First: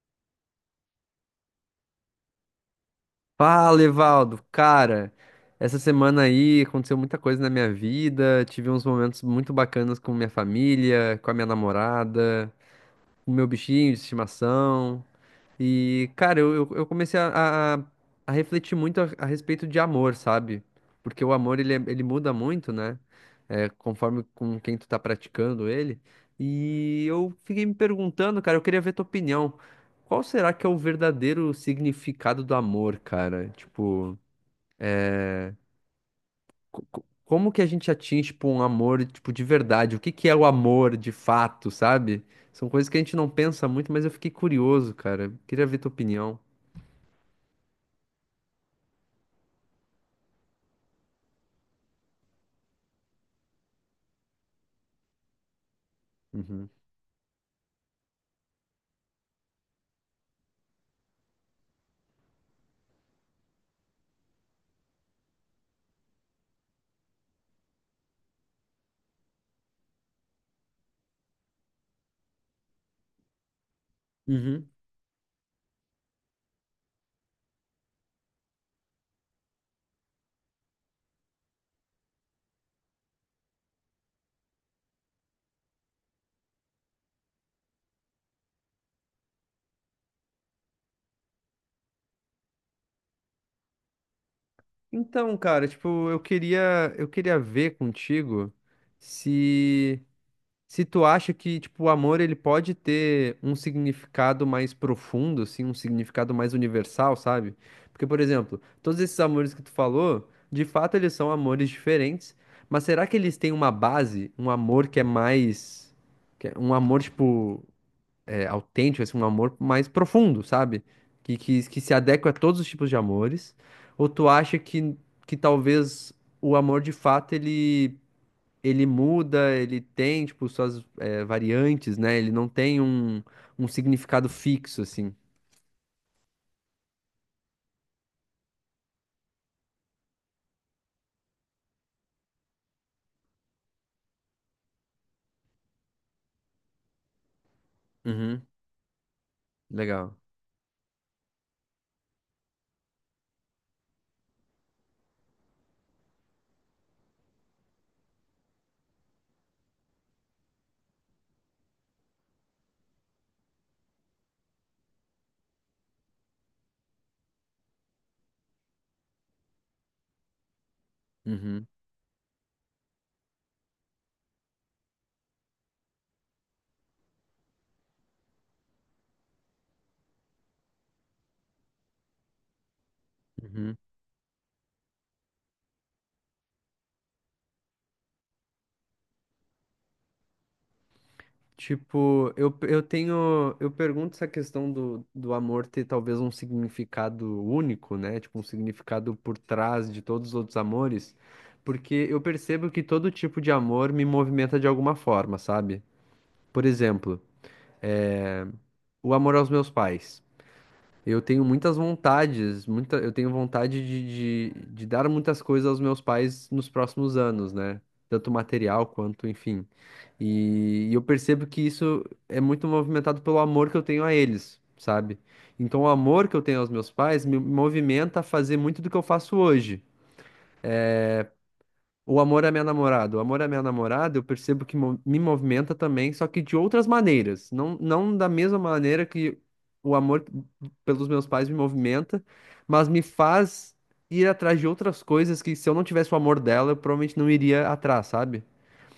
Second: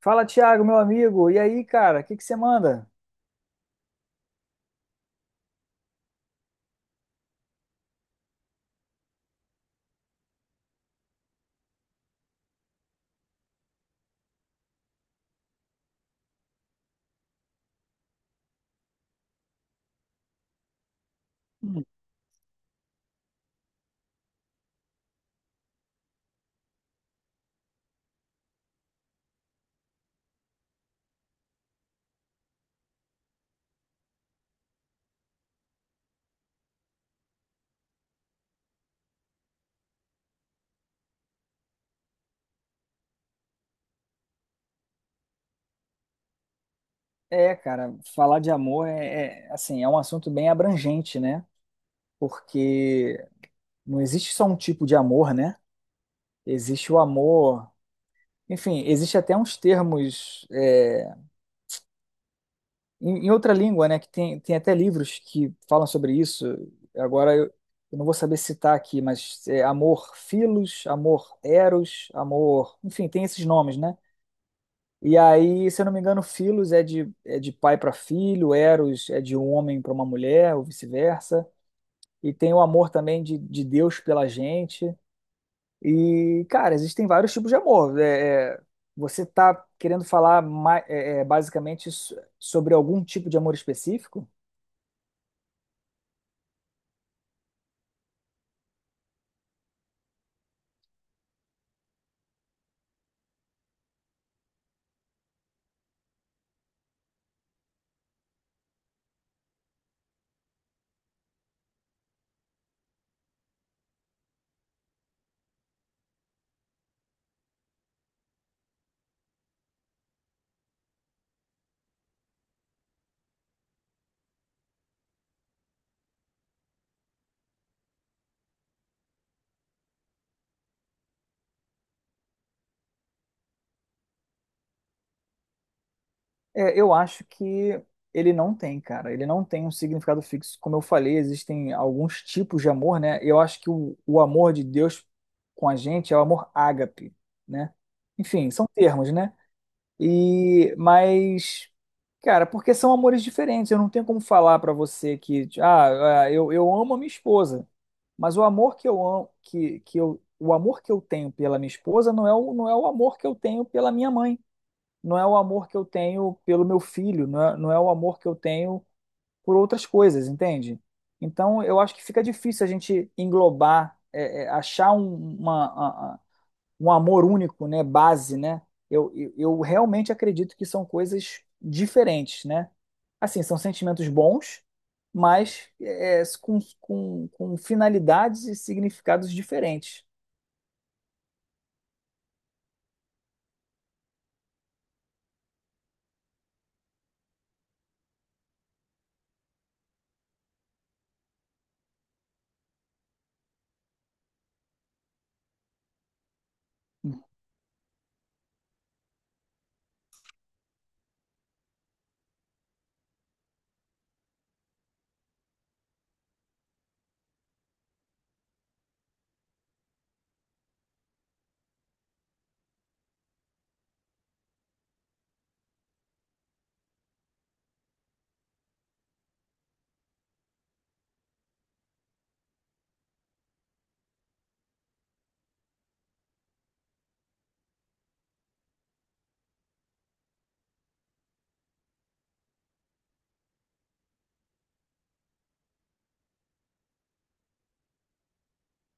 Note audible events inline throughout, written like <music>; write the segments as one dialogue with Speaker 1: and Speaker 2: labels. Speaker 1: Fala, Thiago, meu amigo. E aí, cara, o que que você manda?
Speaker 2: Fala, Evaldo. Cara, essa semana aí aconteceu muita coisa na minha vida. Tive uns momentos muito bacanas com minha família, com a minha namorada, com o meu bichinho de estimação. E, cara, eu comecei a refletir muito a respeito de amor, sabe? Porque o amor, ele muda muito, né? É, conforme com quem tu tá praticando ele. E eu fiquei me perguntando, cara, eu queria ver tua opinião. Qual será que é o verdadeiro significado do amor, cara? Tipo, como que a gente atinge, tipo, um amor, tipo, de verdade? O que que é o amor de fato, sabe? São coisas que a gente não pensa muito, mas eu fiquei curioso, cara. Queria ver tua opinião.
Speaker 1: É, cara, falar de amor assim, é um assunto bem abrangente, né? Porque não existe só um tipo de amor, né?
Speaker 2: Uhum.
Speaker 1: Existe o amor, enfim, existe até uns termos em outra língua, né? Que tem, tem até livros que falam sobre isso. Agora eu não vou saber citar aqui, mas é amor filos, amor eros, amor, enfim, tem esses nomes, né?
Speaker 2: Uhum.
Speaker 1: E aí, se eu não me engano, Filos é de pai para filho, Eros é de um homem para uma mulher, ou vice-versa. E tem o amor também de Deus pela gente. E, cara, existem vários tipos de amor. Você tá querendo falar basicamente sobre algum tipo de amor específico?
Speaker 2: Então, cara, tipo, eu queria ver contigo se se tu acha que, tipo, o amor ele pode ter um significado mais profundo, assim, um significado mais universal, sabe? Porque, por exemplo, todos esses amores que tu falou, de fato eles são amores diferentes, mas será que eles têm uma base, um amor que é mais que é um amor tipo é, autêntico, assim, um amor mais profundo, sabe? Que se adequa a todos os tipos de amores? Ou tu acha que talvez o amor de fato ele, ele muda, ele tem, tipo, suas é, variantes, né? Ele não tem um, um significado fixo, assim.
Speaker 1: É, eu acho que ele não tem, cara. Ele não tem um significado fixo. Como eu falei, existem alguns tipos de amor, né? Eu acho que o amor de Deus com a gente é o amor ágape, né?
Speaker 2: Uhum,
Speaker 1: Enfim, são termos, né?
Speaker 2: legal.
Speaker 1: E, mas, cara, porque são amores diferentes. Eu não tenho como falar pra você que, eu amo a minha esposa, mas o amor que eu amo, o amor que eu tenho pela minha esposa não é não é o amor que eu tenho pela minha mãe, não é o amor que eu tenho pelo meu filho, não é o amor que eu tenho por outras coisas, entende? Então,
Speaker 2: Uhum,
Speaker 1: eu acho que fica difícil a gente englobar, achar um amor único, né, base, né? Eu realmente acredito que são coisas diferentes, né? Assim, são
Speaker 2: uhum.
Speaker 1: sentimentos bons, mas com finalidades e significados diferentes.
Speaker 2: Tipo, eu tenho. Eu pergunto essa questão do, do amor ter talvez um significado único, né? Tipo, um significado por trás de todos os outros amores, porque eu percebo que todo tipo de amor me movimenta de alguma forma, sabe? Por exemplo, é, o amor aos meus pais. Eu tenho muitas vontades, muita, eu tenho vontade de dar muitas coisas aos meus pais nos próximos anos, né? Tanto material quanto, enfim. E eu percebo que isso é muito movimentado pelo amor que eu tenho a eles, sabe? Então, o amor que eu tenho aos meus pais me movimenta a fazer muito do que eu faço hoje. O amor à minha namorada. O amor à minha namorada, eu percebo que me movimenta também, só que de outras maneiras. Não, não da mesma maneira que o amor pelos meus pais me movimenta, mas me faz ir atrás de outras coisas que se eu não tivesse o amor dela, eu provavelmente não iria atrás, sabe?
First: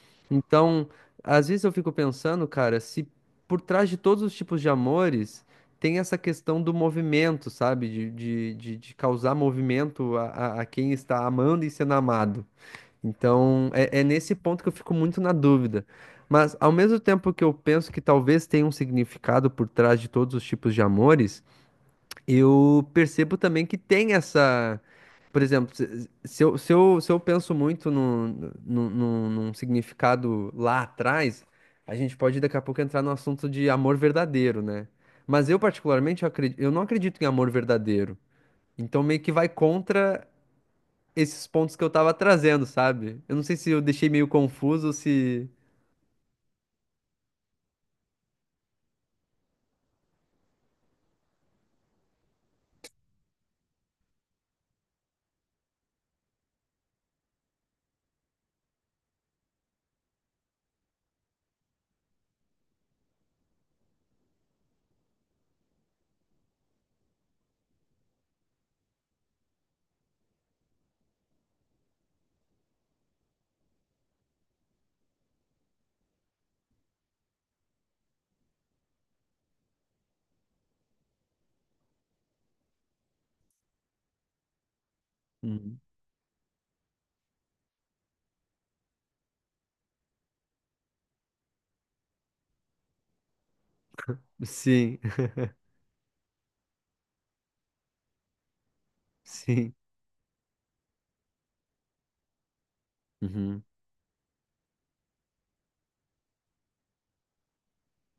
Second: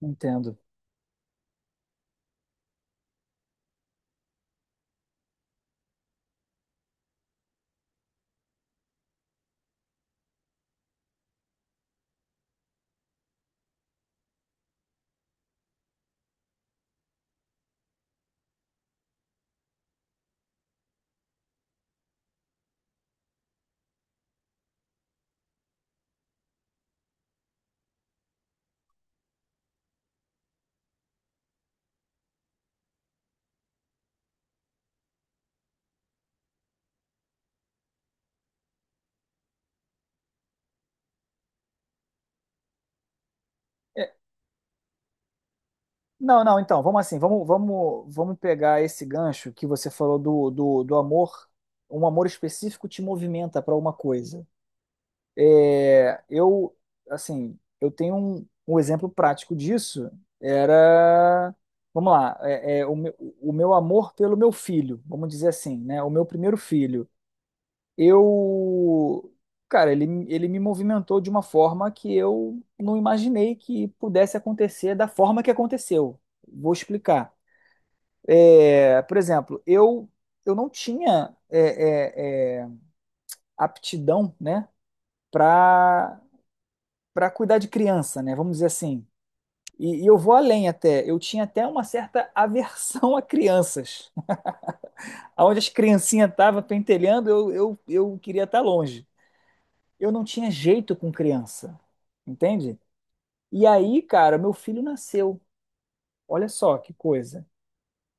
Speaker 1: Entendo.
Speaker 2: Então, às vezes eu fico pensando, cara, se por trás de todos os tipos de amores tem essa questão do movimento, sabe? De causar movimento a, a quem está amando e sendo amado. Então, é nesse ponto que eu fico muito na dúvida. Mas, ao mesmo tempo que eu penso que talvez tenha um significado por trás de todos os tipos de amores, eu percebo também que tem essa. Por exemplo, se eu penso muito num significado lá atrás, a gente pode daqui a pouco entrar no assunto de amor verdadeiro, né? Mas eu, particularmente, eu não acredito em amor verdadeiro. Então, meio que vai contra esses pontos que eu tava trazendo, sabe? Eu não sei se eu
Speaker 1: É,
Speaker 2: deixei meio confuso, ou se.
Speaker 1: não, não, então, vamos assim, vamos pegar esse gancho que você falou do amor, um amor específico te movimenta para uma coisa. É, eu, assim, eu tenho um exemplo prático disso, era, vamos lá, o meu amor pelo meu filho, vamos dizer assim, né, o meu primeiro filho. Eu, cara, ele me movimentou de uma forma que eu não imaginei que pudesse acontecer da forma que aconteceu. Vou explicar. É, por exemplo, eu não tinha aptidão, né,
Speaker 2: Uhum.
Speaker 1: para para cuidar de criança, né? Vamos dizer assim. E eu vou além até. Eu tinha até uma certa aversão a crianças. <laughs>
Speaker 2: Sim. <laughs>
Speaker 1: Aonde as criancinhas estavam pentelhando, eu queria estar longe.
Speaker 2: Sim.
Speaker 1: Eu não tinha jeito com criança, entende?
Speaker 2: Uhum,
Speaker 1: E aí, cara, meu filho nasceu. Olha só que coisa.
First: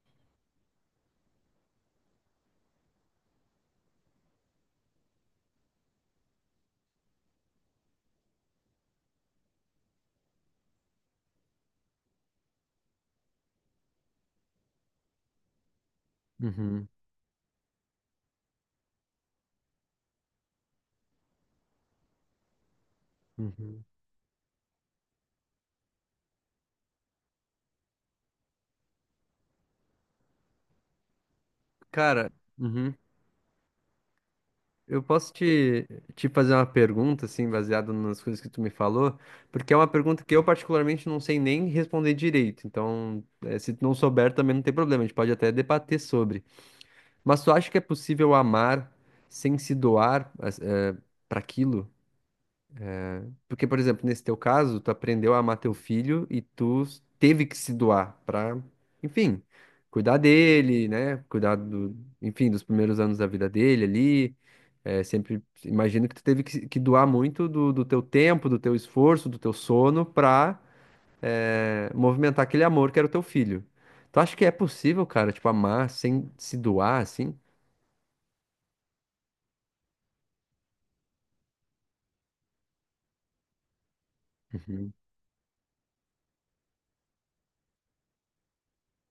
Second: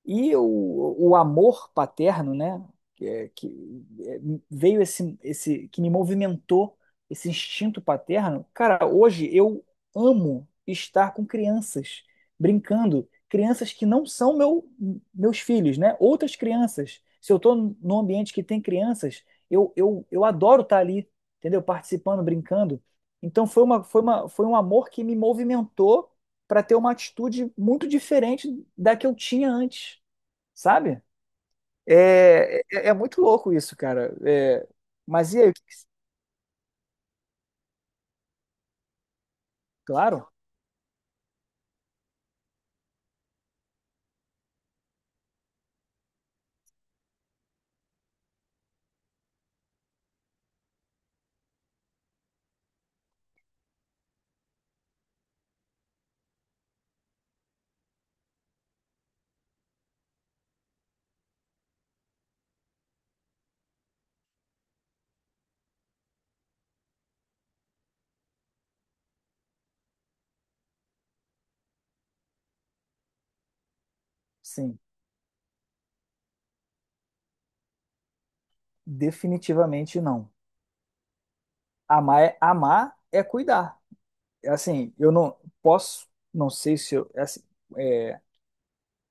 Speaker 1: E o amor paterno, né, que, é- que é, veio que me movimentou, esse instinto paterno. Cara, hoje eu amo estar com crianças, brincando, crianças que não são meu, meus filhos, né, outras
Speaker 2: uhum,
Speaker 1: crianças. Se eu estou num ambiente que tem crianças, eu adoro estar ali, entendeu? Participando, brincando. Então
Speaker 2: uhum.
Speaker 1: foi um amor que me movimentou para ter uma atitude muito diferente da que eu tinha antes, sabe?
Speaker 2: Cara,
Speaker 1: É
Speaker 2: uhum.
Speaker 1: muito louco isso, cara. É,
Speaker 2: Eu posso
Speaker 1: mas e aí?
Speaker 2: te, te fazer uma pergunta, assim, baseada nas coisas que tu me falou, porque é uma pergunta
Speaker 1: Claro,
Speaker 2: que eu particularmente não sei nem responder direito. Então, se tu não souber, também não tem problema, a gente pode até debater sobre. Mas tu acha que é possível amar sem se doar, para aquilo? Porque, por exemplo, nesse teu caso, tu aprendeu a amar teu filho e teve que se doar pra, enfim, cuidar dele, né? Cuidar do, enfim, dos primeiros anos da vida dele ali. É, sempre imagino que tu teve que, que doar muito do, do teu tempo, do teu esforço, do teu sono pra, é, movimentar aquele amor que era o teu filho. Tu acha que é
Speaker 1: sim,
Speaker 2: possível, cara, tipo, amar sem se doar, assim?
Speaker 1: definitivamente não. Amar é cuidar. É. Assim,
Speaker 2: Uhum.
Speaker 1: eu não posso, não sei se eu, é assim, é,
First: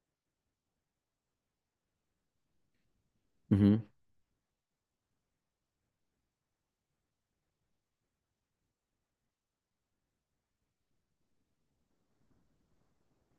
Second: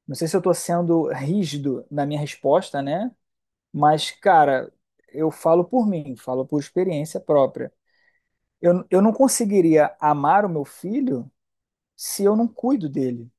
Speaker 1: não sei se eu tô sendo rígido na minha resposta, né?
Speaker 2: Uhum.
Speaker 1: Mas, cara, eu falo por mim, falo por experiência própria. Eu não conseguiria amar o meu filho se eu não cuido dele.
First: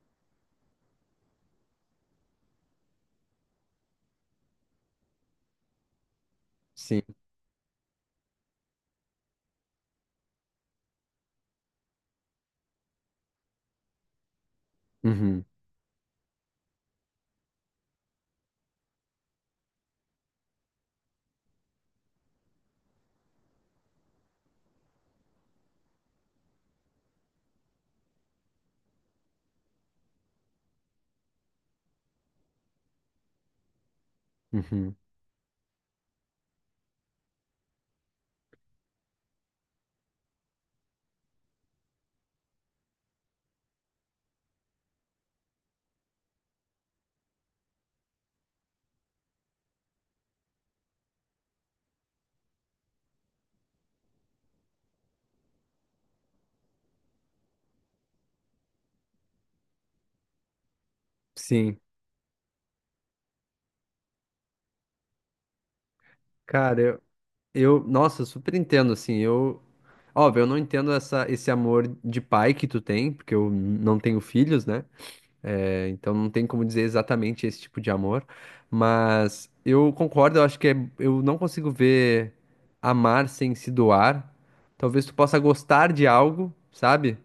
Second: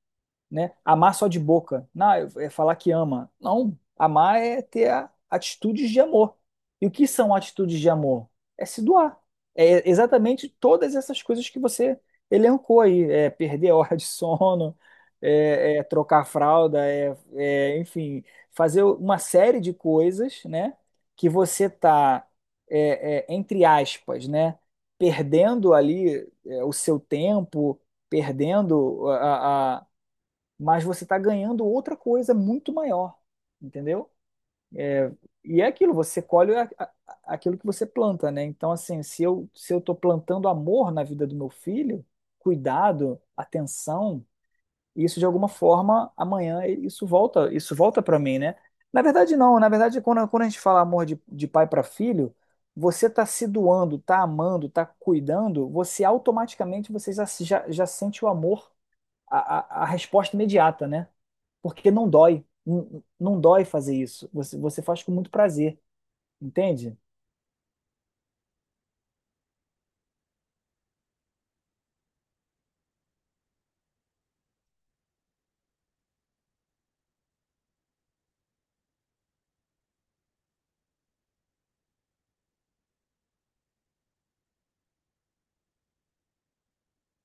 Speaker 1: Né? Amar só de boca. Não, é falar que ama. Não, amar é ter atitudes de amor. E o
Speaker 2: Sim.
Speaker 1: que são atitudes de amor? É se doar. É exatamente todas essas coisas que você elencou aí. É perder a hora de sono,
Speaker 2: Uhum.
Speaker 1: é trocar a fralda, enfim, fazer uma série de coisas, né? Que você tá, entre aspas, né? Perdendo ali, é, o seu tempo, perdendo mas você está ganhando outra coisa muito maior, entendeu?
Speaker 2: Uhum.
Speaker 1: E é aquilo, você colhe aquilo que você planta, né? Então, assim, se eu estou plantando amor na vida do meu filho, cuidado, atenção, isso de alguma forma amanhã isso volta para mim, né? Na verdade, não. Na verdade, quando a gente fala amor de pai para filho, você está se doando, está amando, está cuidando, você automaticamente você já sente o amor, a resposta imediata, né?
Speaker 2: Sim.
Speaker 1: Porque não dói. Não, não dói fazer isso. Você faz com muito prazer, entende?
Speaker 2: Cara, eu, nossa, super entendo, assim, eu, óbvio, eu não entendo essa, esse amor de pai que tu tem, porque eu não tenho filhos, né? É, então não tem como dizer exatamente esse tipo de amor, mas eu concordo, eu acho que é, eu não consigo ver amar sem se doar. Talvez tu possa gostar de algo, sabe?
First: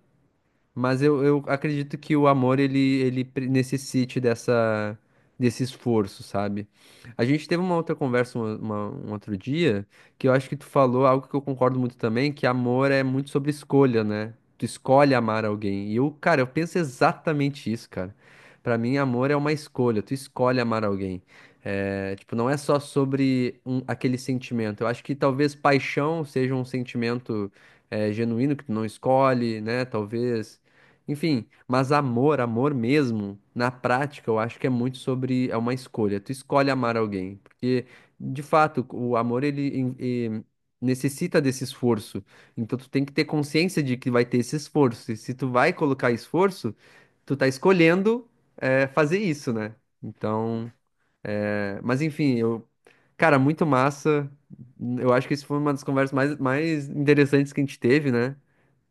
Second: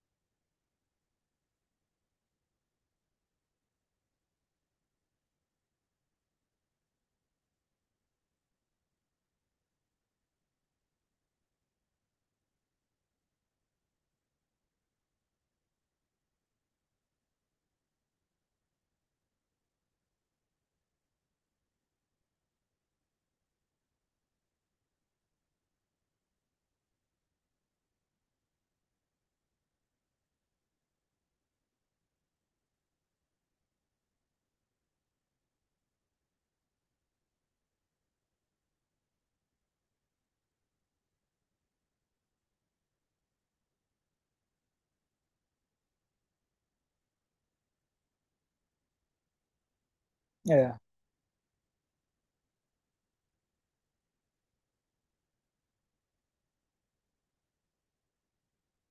Speaker 2: Mas eu acredito que o amor ele necessite dessa, desse esforço, sabe? A gente teve uma outra conversa um outro dia que eu acho que tu falou algo que eu concordo muito também, que amor é muito sobre escolha, né? Tu escolhe amar alguém. E eu, cara, eu penso exatamente isso, cara. Pra mim, amor é uma escolha, tu escolhe amar alguém. É, tipo, não é só sobre aquele sentimento. Eu acho que talvez paixão seja um sentimento, é, genuíno que tu não escolhe, né? Talvez. Enfim, mas amor, amor mesmo, na prática, eu acho que é muito sobre, é uma escolha. Tu escolhe amar alguém, porque de fato, o amor ele necessita desse esforço. Então tu tem que ter consciência de que vai ter esse esforço. E se tu vai colocar esforço, tu tá escolhendo é, fazer isso, né? Então,
Speaker 1: É.
Speaker 2: é, mas enfim, eu, cara, muito massa. Eu acho que isso foi uma das conversas mais, mais interessantes que a gente teve, né?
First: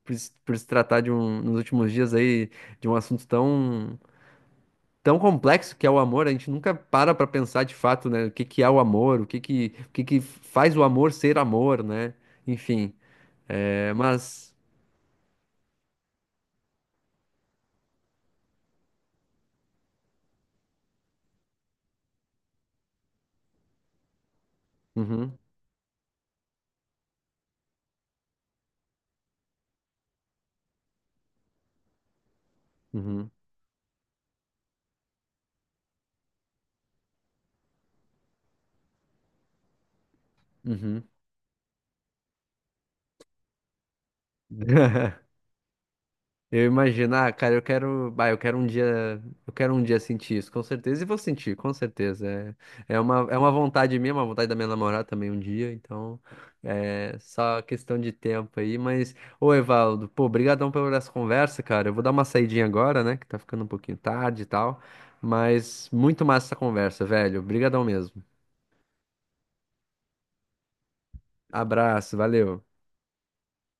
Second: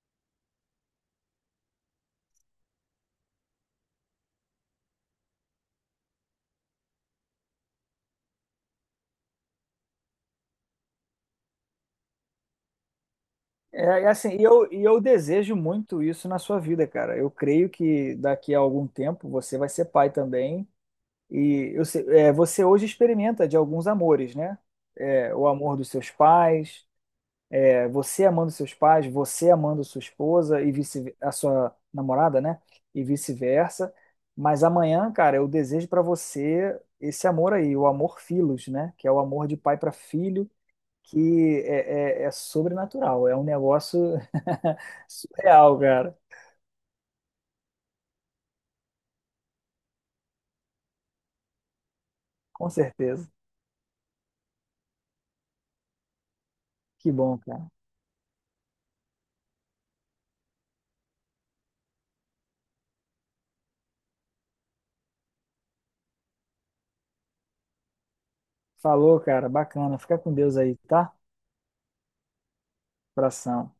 Speaker 2: Por, se por se tratar de um, nos últimos dias aí, de um assunto tão, tão complexo que é o amor, a gente nunca para pra pensar de fato, né, o que que é o amor, o que que faz o amor ser amor, né? Enfim,
Speaker 1: É,
Speaker 2: é,
Speaker 1: é assim,
Speaker 2: mas...
Speaker 1: e eu desejo muito isso na sua vida, cara. Eu creio que daqui a algum tempo você vai ser pai também. E eu, sei- é, você hoje experimenta de alguns amores, né? É,
Speaker 2: Uhum,
Speaker 1: o amor dos seus pais, é, você amando seus pais, você amando sua esposa e vice a sua namorada, né? E
Speaker 2: uhum,
Speaker 1: vice-versa. Mas amanhã, cara, eu desejo para você esse amor aí, o amor filos, né? Que é o amor de pai para filho,
Speaker 2: uhum.
Speaker 1: é sobrenatural, é um negócio <laughs>
Speaker 2: <laughs>
Speaker 1: surreal, cara.
Speaker 2: Eu imagino, ah, cara, eu quero, bah, eu quero um dia sentir isso, com certeza, e vou sentir, com certeza.
Speaker 1: Com
Speaker 2: É,
Speaker 1: certeza.
Speaker 2: é uma vontade minha, uma vontade da minha namorada também um dia, então
Speaker 1: Que
Speaker 2: é
Speaker 1: bom,
Speaker 2: só
Speaker 1: cara.
Speaker 2: questão de tempo aí, mas, ô Evaldo, pô, brigadão pela essa conversa, cara. Eu vou dar uma saidinha agora, né, que tá ficando um pouquinho tarde e tal, mas muito massa essa conversa, velho. Brigadão mesmo.
Speaker 1: Falou, cara. Bacana. Fica com Deus aí, tá?
Speaker 2: Abraço, valeu.
Speaker 1: Abração.